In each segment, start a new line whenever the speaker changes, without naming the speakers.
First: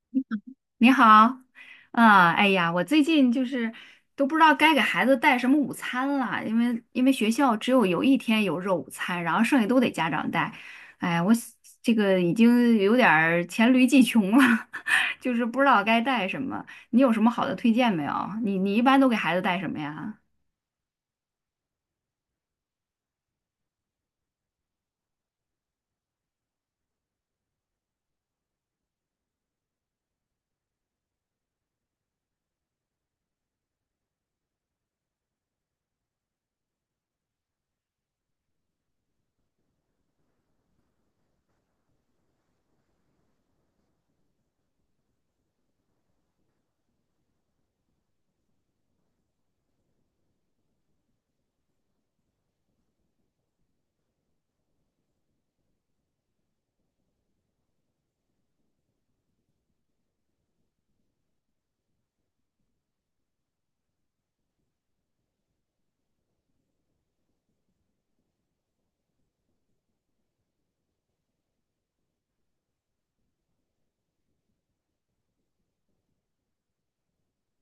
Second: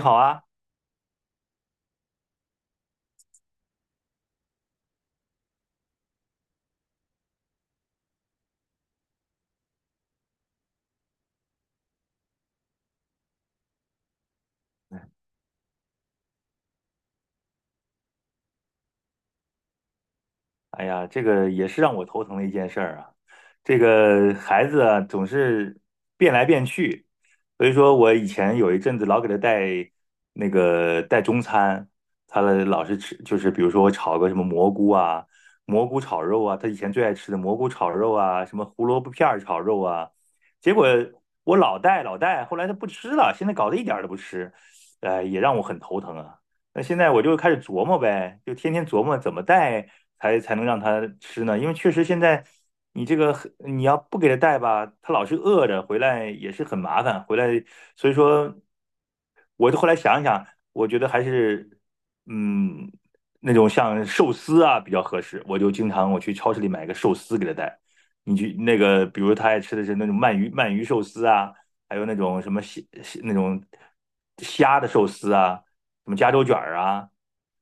你好啊。
你好，啊，哎呀，我最近就是都不知道该给孩子带什么午餐了，因为学校只有一天有肉午餐，然后剩下都得家长带。哎，我想这个已经有点儿黔驴技穷了，就是不知道该带什么。你有什么好的推荐没有？你一般都给孩子带什么呀？
哎呀，这个也是让我头疼的一件事儿啊。这个孩子啊，总是变来变去，所以说我以前有一阵子老给他带那个带中餐，他老是吃，就是比如说我炒个什么蘑菇啊、蘑菇炒肉啊，他以前最爱吃的蘑菇炒肉啊，什么胡萝卜片儿炒肉啊，结果我老带，后来他不吃了，现在搞得一点儿都不吃，哎，也让我很头疼啊。那现在我就开始琢磨呗，就天天琢磨怎么带才能让它吃呢？因为确实现在你这个你要不给它带吧，它老是饿着，回来也是很麻烦。回来，所以说，我就后来想一想，我觉得还是嗯那种像寿司啊比较合适。我就经常我去超市里买个寿司给它带。你去那个，比如他爱吃的是那种鳗鱼寿司啊，还有那种什么虾那种虾的寿司啊。什么加州卷儿啊，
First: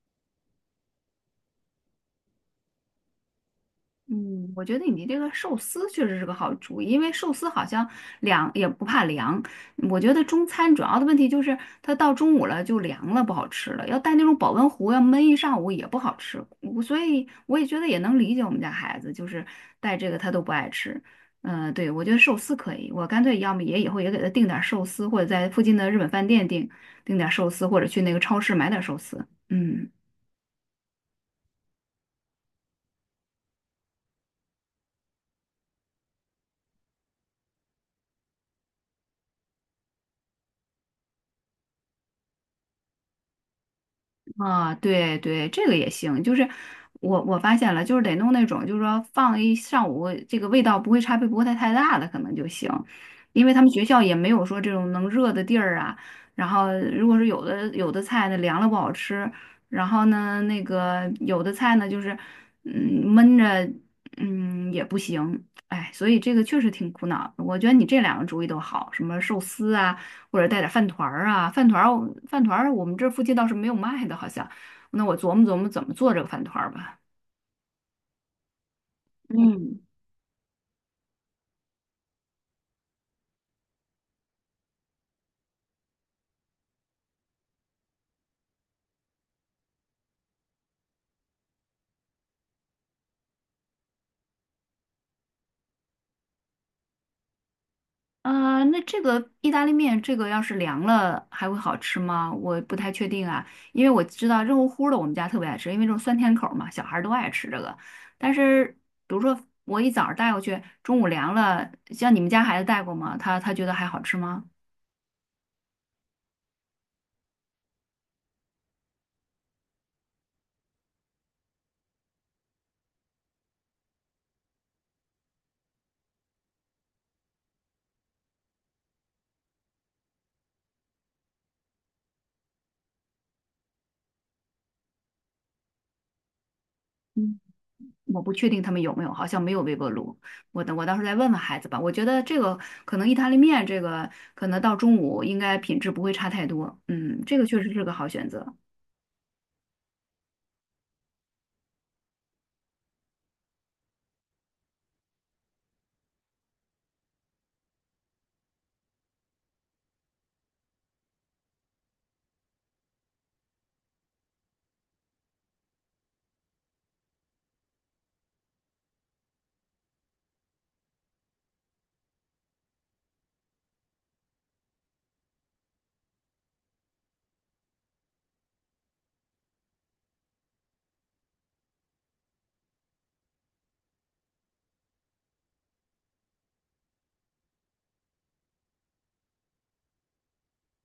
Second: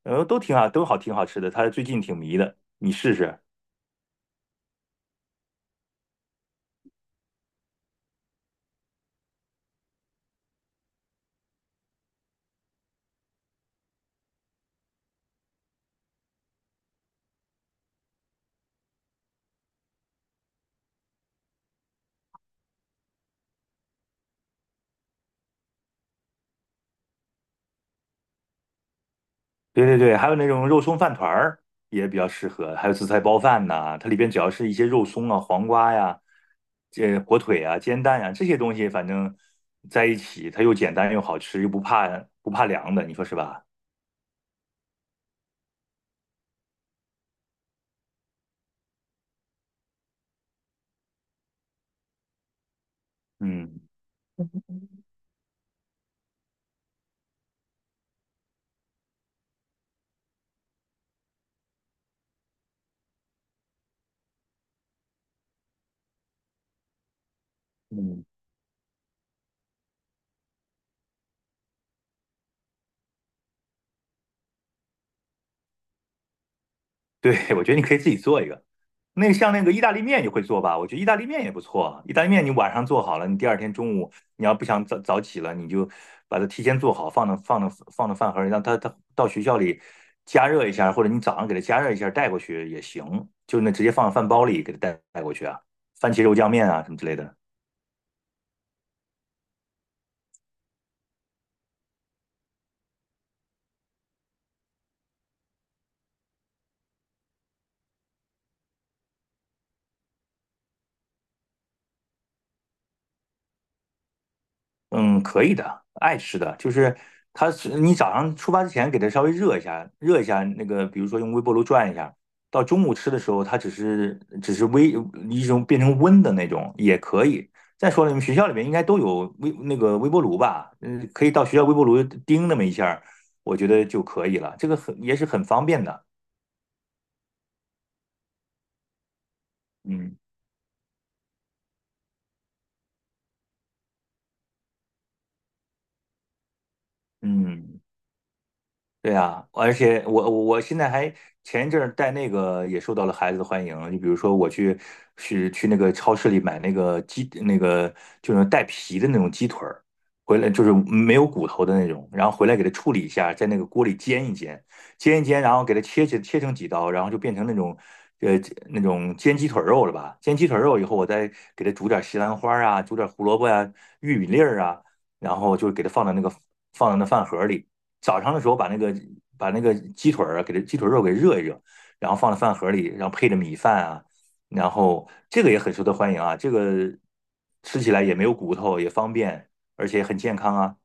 都挺好，都好，挺好吃的。他最近挺迷的，你试试。
嗯，我觉得你这个寿司确实是个好主意，因为寿司好像凉也不怕凉。我觉得中餐主要的问题就是它到中午了就凉了，不好吃了。要带那种保温壶，要闷一上午也不好吃。所以我也觉得也能理解我们家孩子，就是带这个他都不爱吃。嗯、对，我觉得寿司可以，我干脆要么也以后也给他订点儿寿司，或者在附近的日本饭店订点儿寿司，或者去那个超市买点儿寿司。
对
嗯。
对对，还有那种肉松饭团儿也比较适合，还有紫菜包饭呐，它里边只要是一些肉松啊、黄瓜呀、这火腿啊、煎蛋呀、这些东西，反正在一起，它又简单又好吃，又不怕凉的，你说是吧？
啊，对对，这个也行。就是我发现了，就是得弄那种，就是说放一上午，这个味道不会差别不会太大的，可能就行。因为他们
嗯
学校也没有说这种能热的地儿啊。然后，如果是有的菜呢凉了不好吃，然后呢那个有的菜呢就是嗯闷着嗯也不行。哎，所以这个确实挺苦恼的。我觉得你这两个
嗯。
主意都好，什么寿司啊。或者带点饭团儿啊，饭团儿我们这儿附近倒是没有卖的，好像。那我琢磨琢磨怎么做这个饭团儿吧。
对，我觉得你可以自己做一个。那个像那个
嗯，
意大利面，你会做吧？我觉得意大利面也不错。意大利面你晚上做好了，你第二天中午你要不想早早起了，你就把它提前做好，放到饭盒里，让它到学校里加热一下，或者你早上给它加热一下带过去也行。就那直接放到饭包里给它带过去啊，番茄肉酱面啊什么之类的。
啊、那这个意大利面，这个要是凉了还会好吃吗？我不太确定啊，因为我知道热乎乎的我们家特别爱吃，因为这种酸甜口儿嘛，小孩儿都爱吃这个。但是比如说我一早上带过去，中午凉了，像你们家孩子带过吗？他觉得还好吃吗？
嗯，可以的，爱吃的，就是它是你早上出发之前给它稍微热一下，那个，比如说用微波炉转一下，到中午吃的时候，它只是一种变成温的那种也可以。再说了，你们学校里面应该都有微那个微波炉吧？嗯，可以到学校微波炉叮那么一下儿我觉得就可以了，这个也是很方便的。
嗯。我不确定他们有没有，好像没有微波
嗯
炉。我等我到时候再问问孩子吧。我觉得这个可能意大利面这个可能到中午应该品质不会差太多。嗯，这个确实
嗯。
是个好选择。
对呀，而且我现在还前一阵儿带那个也受到了孩子的欢迎，就比如说我去那个超市里买那个就是带皮的那种鸡腿儿，回来就是没有骨头的那种，然后回来给它处理一下，在那个锅里煎一煎，煎一煎，然后给它切成几刀，然后就变成那种呃那种煎鸡腿肉了吧？煎鸡腿肉以后，我再给它煮点西兰花啊，煮点胡萝卜啊、玉米粒儿啊，然后就给它放到那饭盒里。早上的时候把那个鸡腿肉给热一热，然后放在饭盒里，然后配着米饭啊，然后这个也很受到欢迎啊，这个吃起来也没有骨头，也方便，而且也很健康啊。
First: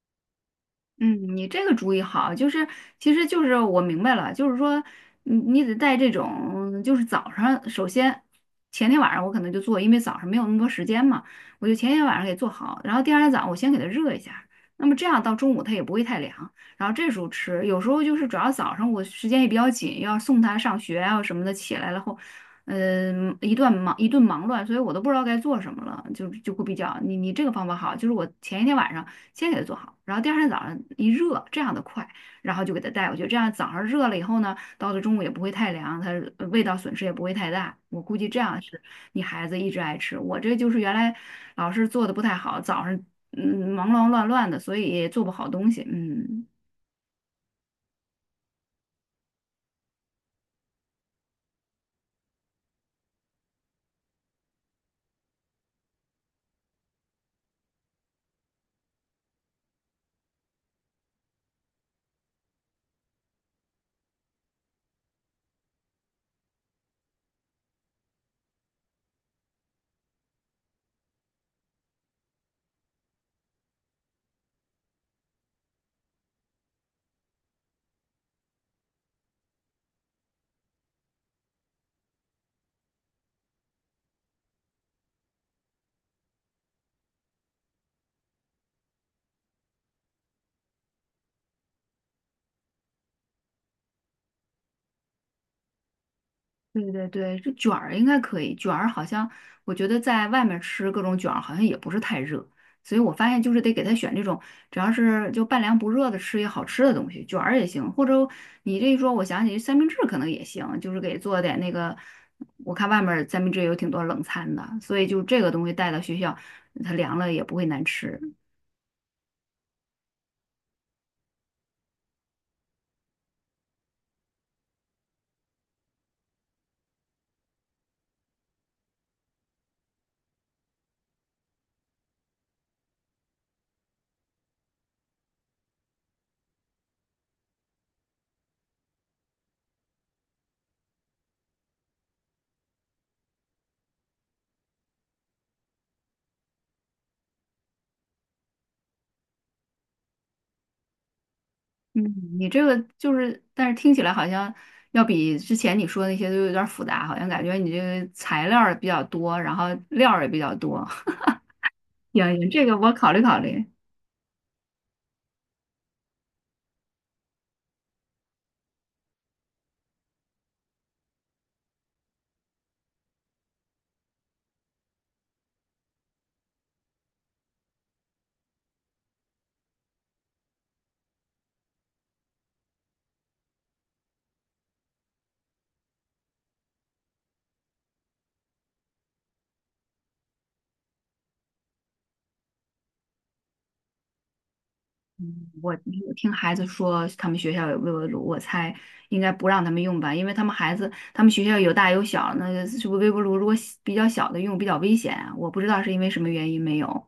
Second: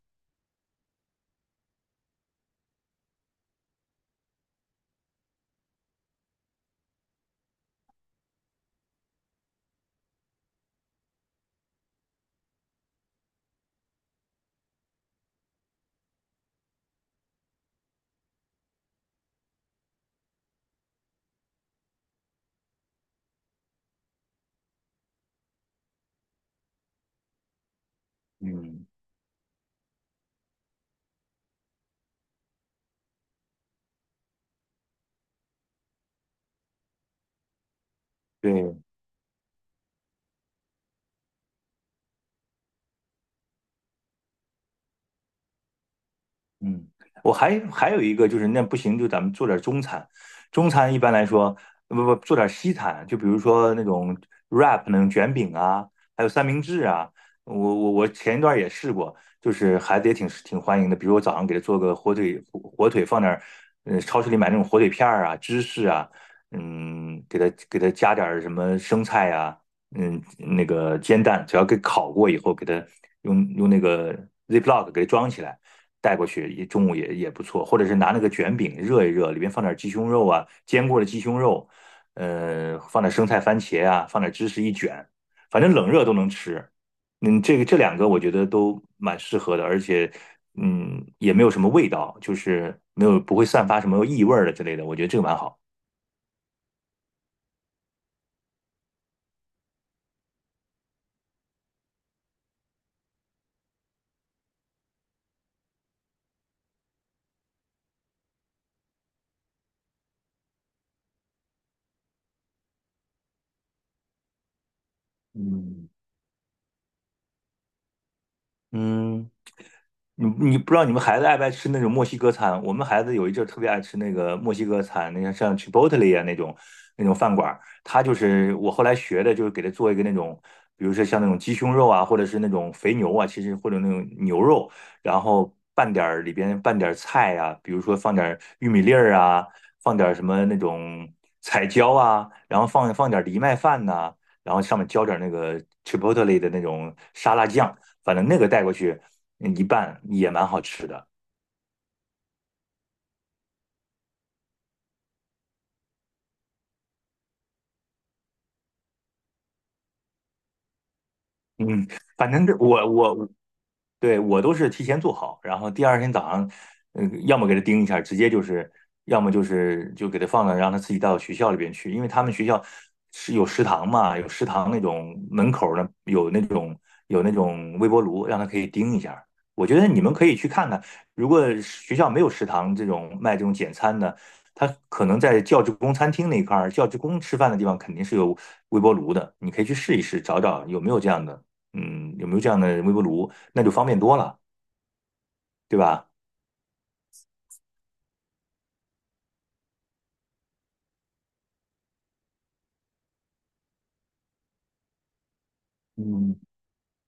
嗯，你这个主意好，就是其实就是我明白了，就是说你得带这种就是早上，首先前天晚上我可能就做，因为早上没有那么多时间嘛，我就前天晚上给做好，然后第二天早上我先给它热一下，那么这样到中午它也不会太凉，然后这时候吃，有时候就是主要早上我时间也比较紧，要送他上学啊什么的，起来了后。嗯，一段忙一顿忙乱，所以我都不知道该做什么了，就会比较你这个方法好，就是我前一天
嗯，
晚上。先给他做好，然后第二天早上一热，这样的快，然后就给他带回去。这样早上热了以后呢，到了中午也不会太凉，它味道损失也不会太大。我估计这样
对。
是你孩子一直爱吃。我这就是原来老是做的不太好，早上嗯忙忙乱乱的，所以也做不好东西。嗯。
嗯，我还有一个就是，那不行，就咱们做点中餐。中餐一般来说，不不，做点西餐，就比如说那种 wrap 那种卷饼啊，还有三明治啊。我前一段也试过，就是孩子也挺欢迎的。比如我早上给他做个火腿，火腿放点儿，超市里买那种火腿片儿啊、芝士啊，嗯，给他加点儿什么生菜呀，嗯，那个煎蛋，只要给烤过以后，给它用那个 Ziploc 给它装起来。带过去，也中午也不错，或者是拿那个卷饼热一热，里面放点鸡胸肉啊，煎过的鸡胸肉，放点生菜、番茄啊，放点芝士一卷，反正冷热都能吃。嗯，这两个我觉得都蛮适合的，而且也没有什么味道，就是没有不会散发什么异味儿的之类的，我觉得这个蛮好。
对对对，这卷儿应该可以，卷儿好像我觉得在外面吃各种卷儿好像也不是太热，所以我发现就是得给他选这种只要是就半凉不热的吃也好吃的东西，卷儿也行，或者你这一说，我想起三明治可能也行，就是给做点那个，我看外面儿三明治有挺多冷餐的，所以就这个东西
嗯
带到学校，它凉了也不会难吃。
嗯。你不知道你们孩子爱不爱吃那种墨西哥餐？我们孩子有一阵儿特别爱吃那个墨西哥餐，那像 Chipotle 啊那种饭馆儿，他就是我后来学的，就是给他做一个那种，比如说像那种鸡胸肉啊，或者是那种肥牛啊，其实或者那种牛肉，然后拌点儿里边拌点儿菜呀、啊比如说放点儿玉米粒儿啊，放点儿什么那种彩椒啊，然后放点儿藜麦饭呐、然后上面浇点儿那个 Chipotle 的那种沙拉酱，反正那个带过去。一半也蛮好吃的。
你这个就是，但是听起来好像要比之前你说的那些都有点儿复杂，好像感觉你这个材料儿比较多，然后料儿也比较多。
嗯，反
行
正
行，
这
这个
我
我考虑
我
考虑。
对我都是提前做好，然后第二天早上，嗯，要么给他盯一下，直接就是，要么就给他放到让他自己带到学校里边去，因为他们学校是有食堂嘛，有食堂那种门口儿呢有那种微波炉，让他可以盯一下。我觉得你们可以去看看，如果学校没有食堂这种卖这种简餐的，他可能在教职工餐厅那一块儿，教职工吃饭的地方肯定是有微波炉的，你可以去试一试，找找有没有这样的。嗯，有没有这样的微波炉，那就方便多了，
我
对吧？
我听孩子说他们学校有微波炉，我猜应该不让他们用吧，因为他们孩子他们学校有大有小，那个是不是微波炉如果小比较小的用比较危险啊？我不知道是因为什么
嗯。
原因没有。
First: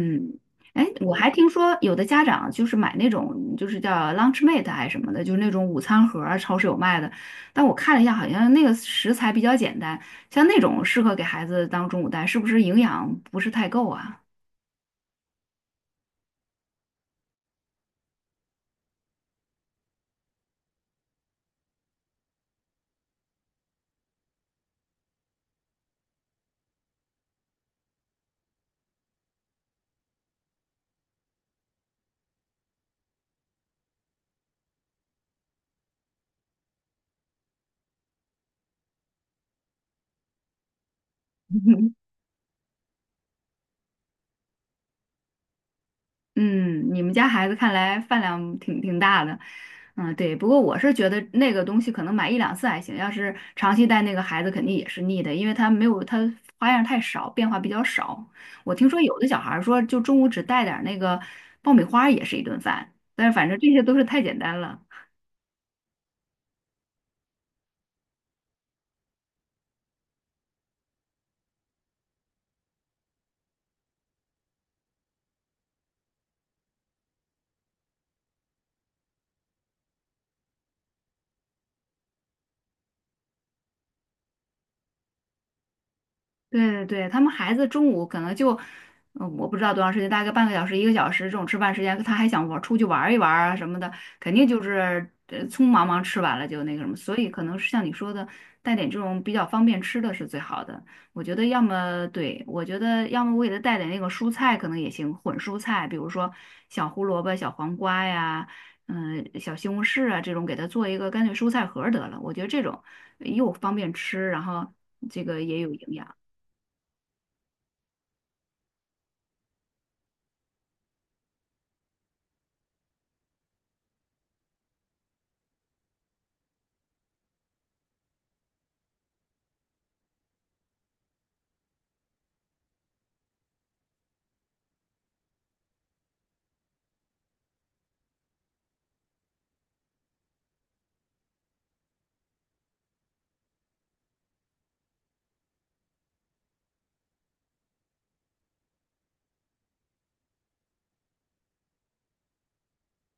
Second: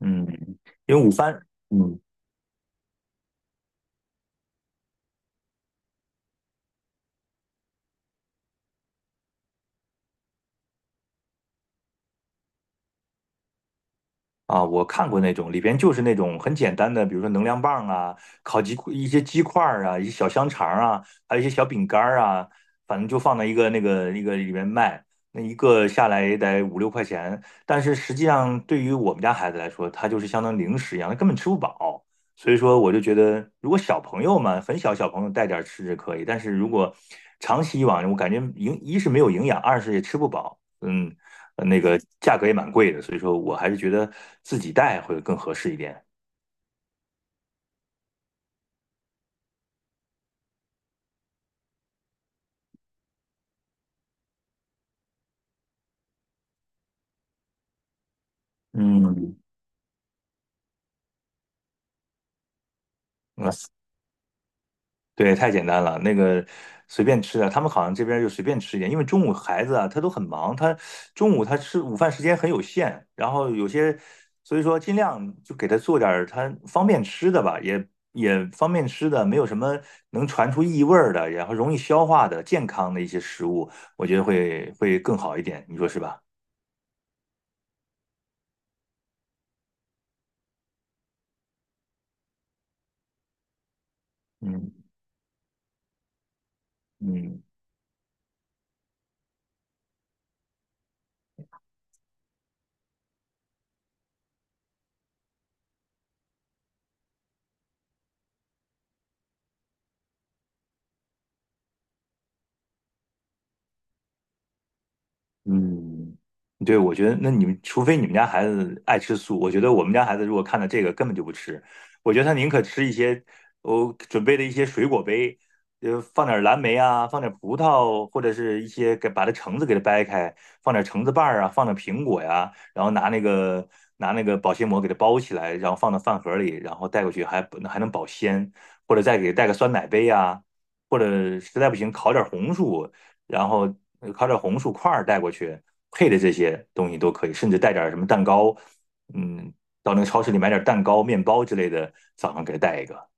嗯，
哎，
因为午
我还
饭，
听说有
嗯，
的家长就是买那种就是叫 Lunchmate 还是什么的，就是那种午餐盒儿超市有卖的。但我看了一下，好像那个食材比较简单，像那种适合给孩子当中午带，是不是营养不是太够啊？
啊，我看过那种，里边就是那种很简单的，比如说能量棒啊、一些鸡块儿啊、一些小香肠儿啊，还有一些小饼干儿啊，反正就放在一个那个里面卖，那一个下来也得五六块钱。但是实际上，对于我们家孩子来说，它就是相当于零食一样，他根本吃不饱。所以说，我就觉得，如果小朋友嘛，很小小朋友带点儿吃是可以，但是如果长期以往，我感觉一是没有营养，二是也吃不饱。嗯，那个 价格也蛮贵的，所以说我还是觉得自己带会更合适一点。
嗯，你们家孩子看来饭量挺大的，嗯，对。不过我是觉得那个东西可能买一两次还行，要是长期带那个孩子肯定也是腻的，因为他没有他花样太少，变化比较少。我听说有的
嗯。
小孩儿说，就中午只带点儿那个爆米花儿也是一顿饭，但是反
嗯，
正这些都是太简单了。
对，太简单了，那个随便吃的，他们好像这边就随便吃一点，因为中午孩子啊，他都很忙，他中午他吃午饭时间很有限，然后有些，所以说尽量就给他做点儿他方便吃的吧，也方便吃的，没有什么能传出异味儿的，然后容易消化的健康的一些食物，我觉得会更好一点，你说是吧？
对对对，他们孩子中午可能就，嗯，我不知道多长时间，大概半个小时、一个小时这种吃饭时间，他还想玩出去玩一玩啊什么的，肯定就
嗯
是匆忙忙吃完了就那个什么，所以可
嗯。
能是像你说的，带点这种比较方便吃的是最好的。我觉得要么对，我觉得要么我给他带点那个蔬菜可能也行，混蔬菜，比如说小胡萝卜、小黄瓜呀，嗯、小西红柿啊这种，给他做一个干脆蔬菜盒儿得了。我觉得这种又方便吃，然后这个也有营养。
嗯，对，我觉得那你们除非你们家孩子爱吃素，我觉得我们家孩子如果看到这个根本就不吃，我觉得他宁可吃一些我准备的一些水果杯，放点蓝莓啊，放点葡萄，或者是一些给把它橙子给它掰开，放点橙子瓣儿啊，放点苹果呀，然后拿那个保鲜膜给它包起来，然后放到饭盒里，然后带过去还能保鲜，或者再给带个酸奶杯呀、或者实在不行烤点红薯，然后烤点红薯块带过去，配的这些东西都可以，甚至带点什么蛋糕，嗯，到那个超市里买点蛋糕、面包之类的，早上给带一个。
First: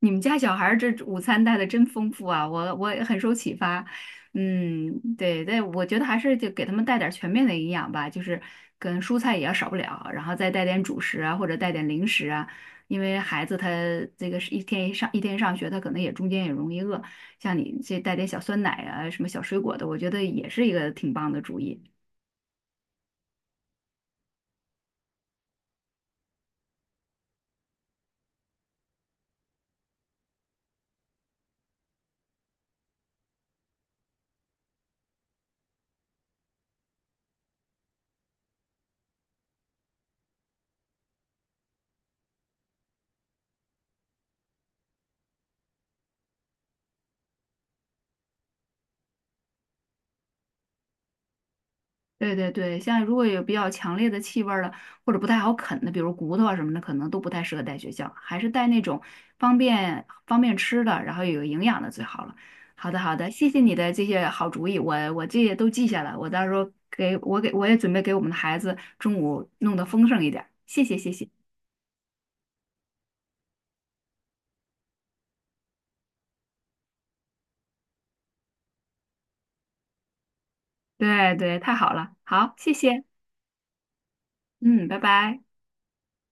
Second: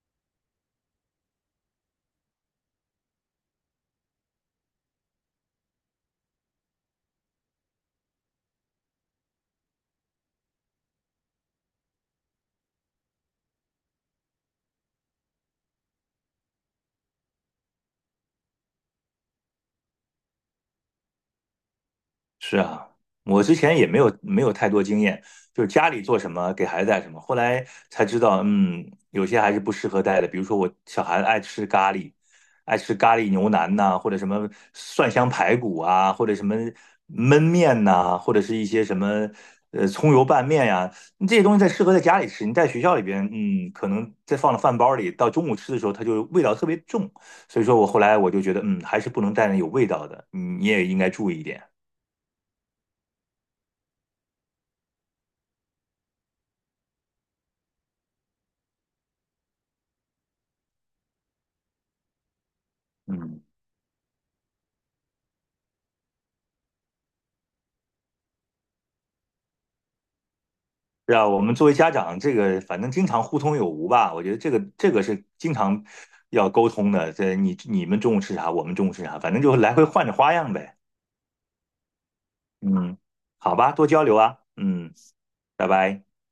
你们家小孩儿这午餐带的真丰富啊，我也很受启发。嗯，对对，我觉得还是就给他们带点儿全面的营养吧，就是跟蔬菜也要少不了，然后再带点主食啊，或者带点零食啊，因为孩子他这个是一天一上一天上学，他可能也中间也容易饿，像你这带点小酸奶啊，什么小水果的，我觉得也是一个挺棒的主意。
是啊，我之前也没有太多经验，就是家里做什么给孩子带什么，后来才知道，有些还是不适合带的。比如说我小孩子爱吃咖喱，爱吃咖喱牛腩呐、或者什么蒜香排骨啊，或者什么焖面呐、或者是一些什么葱油拌面呀、你这些东西在适合在家里吃，你在学校里边，可能再放到饭包里，到中午吃的时候，它就味道特别重。所以说我后来我就觉得，还是不能带那有味道的，你也应该注意一点。
对对对，像如果有比较强烈的气味儿的，或者不太好啃的，比如骨头啊什么的，可能都不太适合带学校，还是带那种方便吃的，然后有营养的最好了。好的好的，
嗯。
谢谢你的这些好主意，我这些都记下来，我到时候给我也准备给我们的孩子中午弄得丰盛一点儿。谢谢谢
是啊，
谢，
我们作为家长，这个反正经常互通有无吧，我觉得这个是经常要沟通的。这你们中午吃啥，我们中午吃啥，反正就来回换着花样呗。
对对，太好了，好，谢
嗯，
谢，
好吧，多交流啊。
嗯，
嗯，
拜拜。
拜拜。